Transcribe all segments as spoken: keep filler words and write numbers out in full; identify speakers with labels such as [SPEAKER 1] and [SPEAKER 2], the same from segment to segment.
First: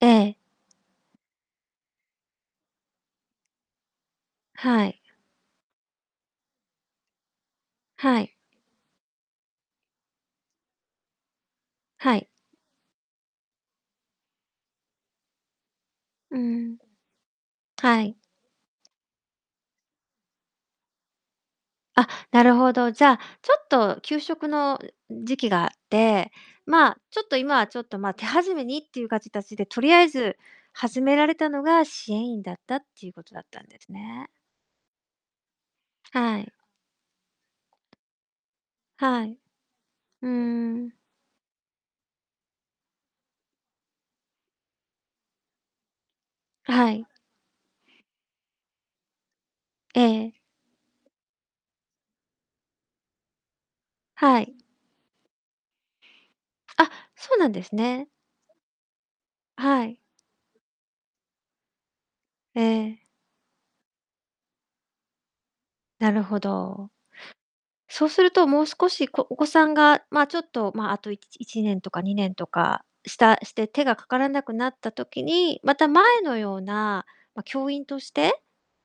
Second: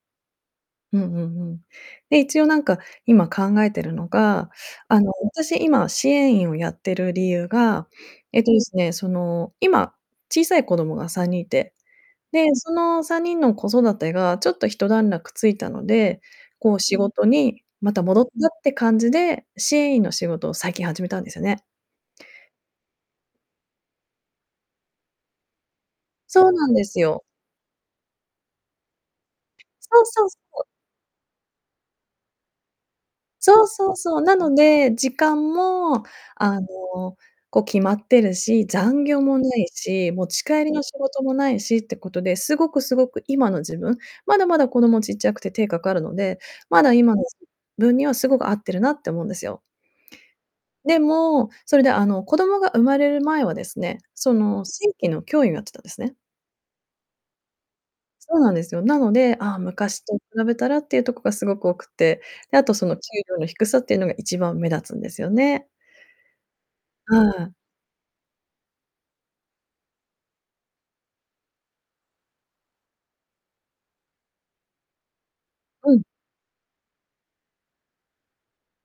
[SPEAKER 1] ええ。
[SPEAKER 2] うんうん、ふん。で、一応なんか、今、考えてるのが、
[SPEAKER 1] はい。
[SPEAKER 2] あの、私、今、支援員をやってる理由が、
[SPEAKER 1] はい。
[SPEAKER 2] えっとですね、その、今、小さい子供がさんにんいて、
[SPEAKER 1] はい。
[SPEAKER 2] で、そのさんにんの子育てがちょっとひと段落ついたので、
[SPEAKER 1] うんう
[SPEAKER 2] こ
[SPEAKER 1] ん。
[SPEAKER 2] う、仕事にま
[SPEAKER 1] は
[SPEAKER 2] た
[SPEAKER 1] い。
[SPEAKER 2] 戻ったって感じで支援員の仕事を最近始めたんですよね。
[SPEAKER 1] あ、なるほど。じゃ、ちょっと、休職の、う時期があって、
[SPEAKER 2] そうなんで
[SPEAKER 1] まあ、
[SPEAKER 2] す
[SPEAKER 1] ちょ
[SPEAKER 2] よ。
[SPEAKER 1] っと今は、ちょっと、ま、手始めにっていうがちたちで、と
[SPEAKER 2] そ
[SPEAKER 1] りあ
[SPEAKER 2] う
[SPEAKER 1] え
[SPEAKER 2] そう
[SPEAKER 1] ず
[SPEAKER 2] そう。
[SPEAKER 1] 始められたのが、支援員だったっていうことだった
[SPEAKER 2] そう
[SPEAKER 1] んです
[SPEAKER 2] そうそう、
[SPEAKER 1] ね。
[SPEAKER 2] なので、時間も、
[SPEAKER 1] はい。
[SPEAKER 2] あの、こう、決まってるし、残業
[SPEAKER 1] はい。
[SPEAKER 2] もないし、持
[SPEAKER 1] うー
[SPEAKER 2] ち帰りの仕
[SPEAKER 1] ん。
[SPEAKER 2] 事もないしってことで、すごく、すごく、今の自分、まだまだ子供ちっちゃくて手かかるので、
[SPEAKER 1] あ、
[SPEAKER 2] ま
[SPEAKER 1] は
[SPEAKER 2] だ、
[SPEAKER 1] い。
[SPEAKER 2] 今の自分にはすごく合ってるなって思うんですよ。
[SPEAKER 1] ええええ。
[SPEAKER 2] でも、それで、あの、子供が生まれる前はですね、そ
[SPEAKER 1] はい。
[SPEAKER 2] の、正規の教員をやってたんですね。
[SPEAKER 1] あ、そうなんですね。
[SPEAKER 2] そうなんですよ。なので、ああ、
[SPEAKER 1] はい。
[SPEAKER 2] 昔と比べたらっていうとこが凄く多くて、で、
[SPEAKER 1] え
[SPEAKER 2] あと、その、給
[SPEAKER 1] え。
[SPEAKER 2] 料の低さっていうのが一番目立つんですよね。
[SPEAKER 1] なるほど。
[SPEAKER 2] うん。
[SPEAKER 1] そうすると、もう少し、こお子さんが、まあ、ちょっと、まあ、あと、いいちねんとかいちねんとかしたして、手がかからなくなった時に、また
[SPEAKER 2] うん。
[SPEAKER 1] 前のような、ま、教員として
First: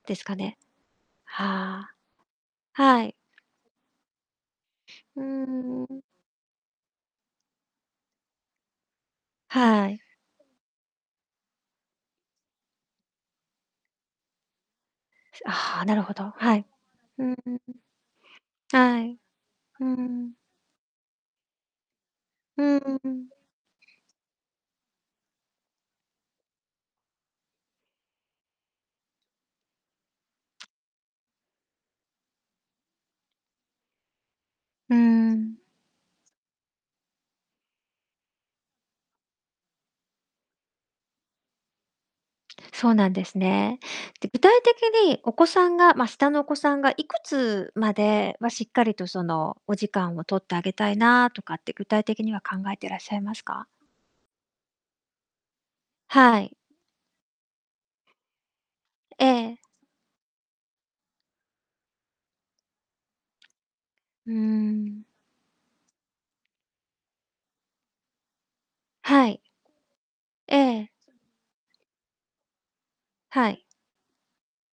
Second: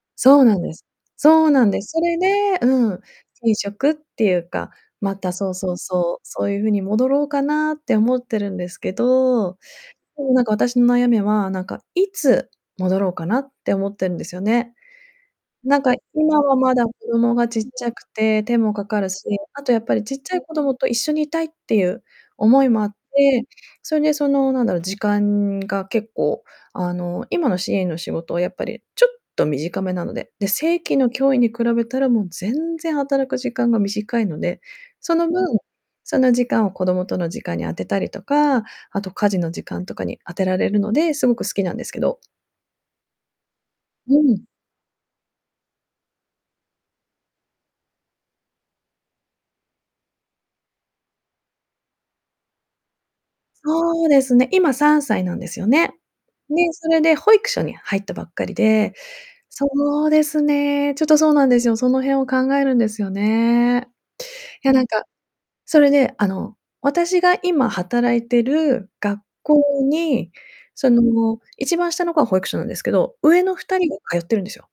[SPEAKER 1] ですか
[SPEAKER 2] そうな
[SPEAKER 1] ね？
[SPEAKER 2] んです。そうなんで
[SPEAKER 1] は
[SPEAKER 2] す。
[SPEAKER 1] あ。
[SPEAKER 2] それでうん、
[SPEAKER 1] はい。
[SPEAKER 2] 手に職っていうか、ま
[SPEAKER 1] う
[SPEAKER 2] た
[SPEAKER 1] んう
[SPEAKER 2] そ
[SPEAKER 1] ん
[SPEAKER 2] うそう
[SPEAKER 1] うんうん。
[SPEAKER 2] そう、そういう風に戻ろうかなって思ってるんですけど、
[SPEAKER 1] はい。
[SPEAKER 2] でもなんか、私の悩みは、なんか、いつ戻ろうかなって思ってんですよね。な
[SPEAKER 1] あ
[SPEAKER 2] ん
[SPEAKER 1] あ、
[SPEAKER 2] か、
[SPEAKER 1] なるほど、
[SPEAKER 2] 今
[SPEAKER 1] は
[SPEAKER 2] は
[SPEAKER 1] い。
[SPEAKER 2] まだ子
[SPEAKER 1] う
[SPEAKER 2] 供
[SPEAKER 1] ん。
[SPEAKER 2] がちっちゃくて手もかか
[SPEAKER 1] は
[SPEAKER 2] る
[SPEAKER 1] い。
[SPEAKER 2] し、あと、や
[SPEAKER 1] う
[SPEAKER 2] っぱり、ちっちゃ
[SPEAKER 1] ん。
[SPEAKER 2] い子供と一緒にいたいっていう思
[SPEAKER 1] う
[SPEAKER 2] いも
[SPEAKER 1] ん
[SPEAKER 2] あっ
[SPEAKER 1] うん。
[SPEAKER 2] て、それで、その、なんだろ、時間が結構、あの、今の支援員の仕事はやっぱりちょっと短めなので、で、正規の教員に比べたら、もう全然働く時間が短いので、
[SPEAKER 1] うー
[SPEAKER 2] その分、
[SPEAKER 1] ん。
[SPEAKER 2] その時間を子供との時間に当てたりとか、あと、家事の時間とかに当てられるので、すごく好きなんですけど。
[SPEAKER 1] そうなんですね。
[SPEAKER 2] う
[SPEAKER 1] で、具
[SPEAKER 2] ん。
[SPEAKER 1] 体的に、お子さんがま、下のお子さんがいくつまではしっかりと、その、お時間を取ってあげたいなとかって、具体的には考えてらっしゃいますか？
[SPEAKER 2] そうですね、今、さんさいなんですよね。
[SPEAKER 1] はい。
[SPEAKER 2] で、それで保育所に入ったばっかりで、
[SPEAKER 1] ええ。
[SPEAKER 2] そうですね、ちょっとそうなんですよ。その辺を考えるんですよね。
[SPEAKER 1] うー
[SPEAKER 2] いやなんか、
[SPEAKER 1] ん。
[SPEAKER 2] それで、あの、私が今、働いてる学
[SPEAKER 1] はい。
[SPEAKER 2] 校に、
[SPEAKER 1] ええ
[SPEAKER 2] その、一番下の子は保育所なんですけど、上
[SPEAKER 1] は
[SPEAKER 2] の
[SPEAKER 1] い。
[SPEAKER 2] ふたりが通ってるんですよ。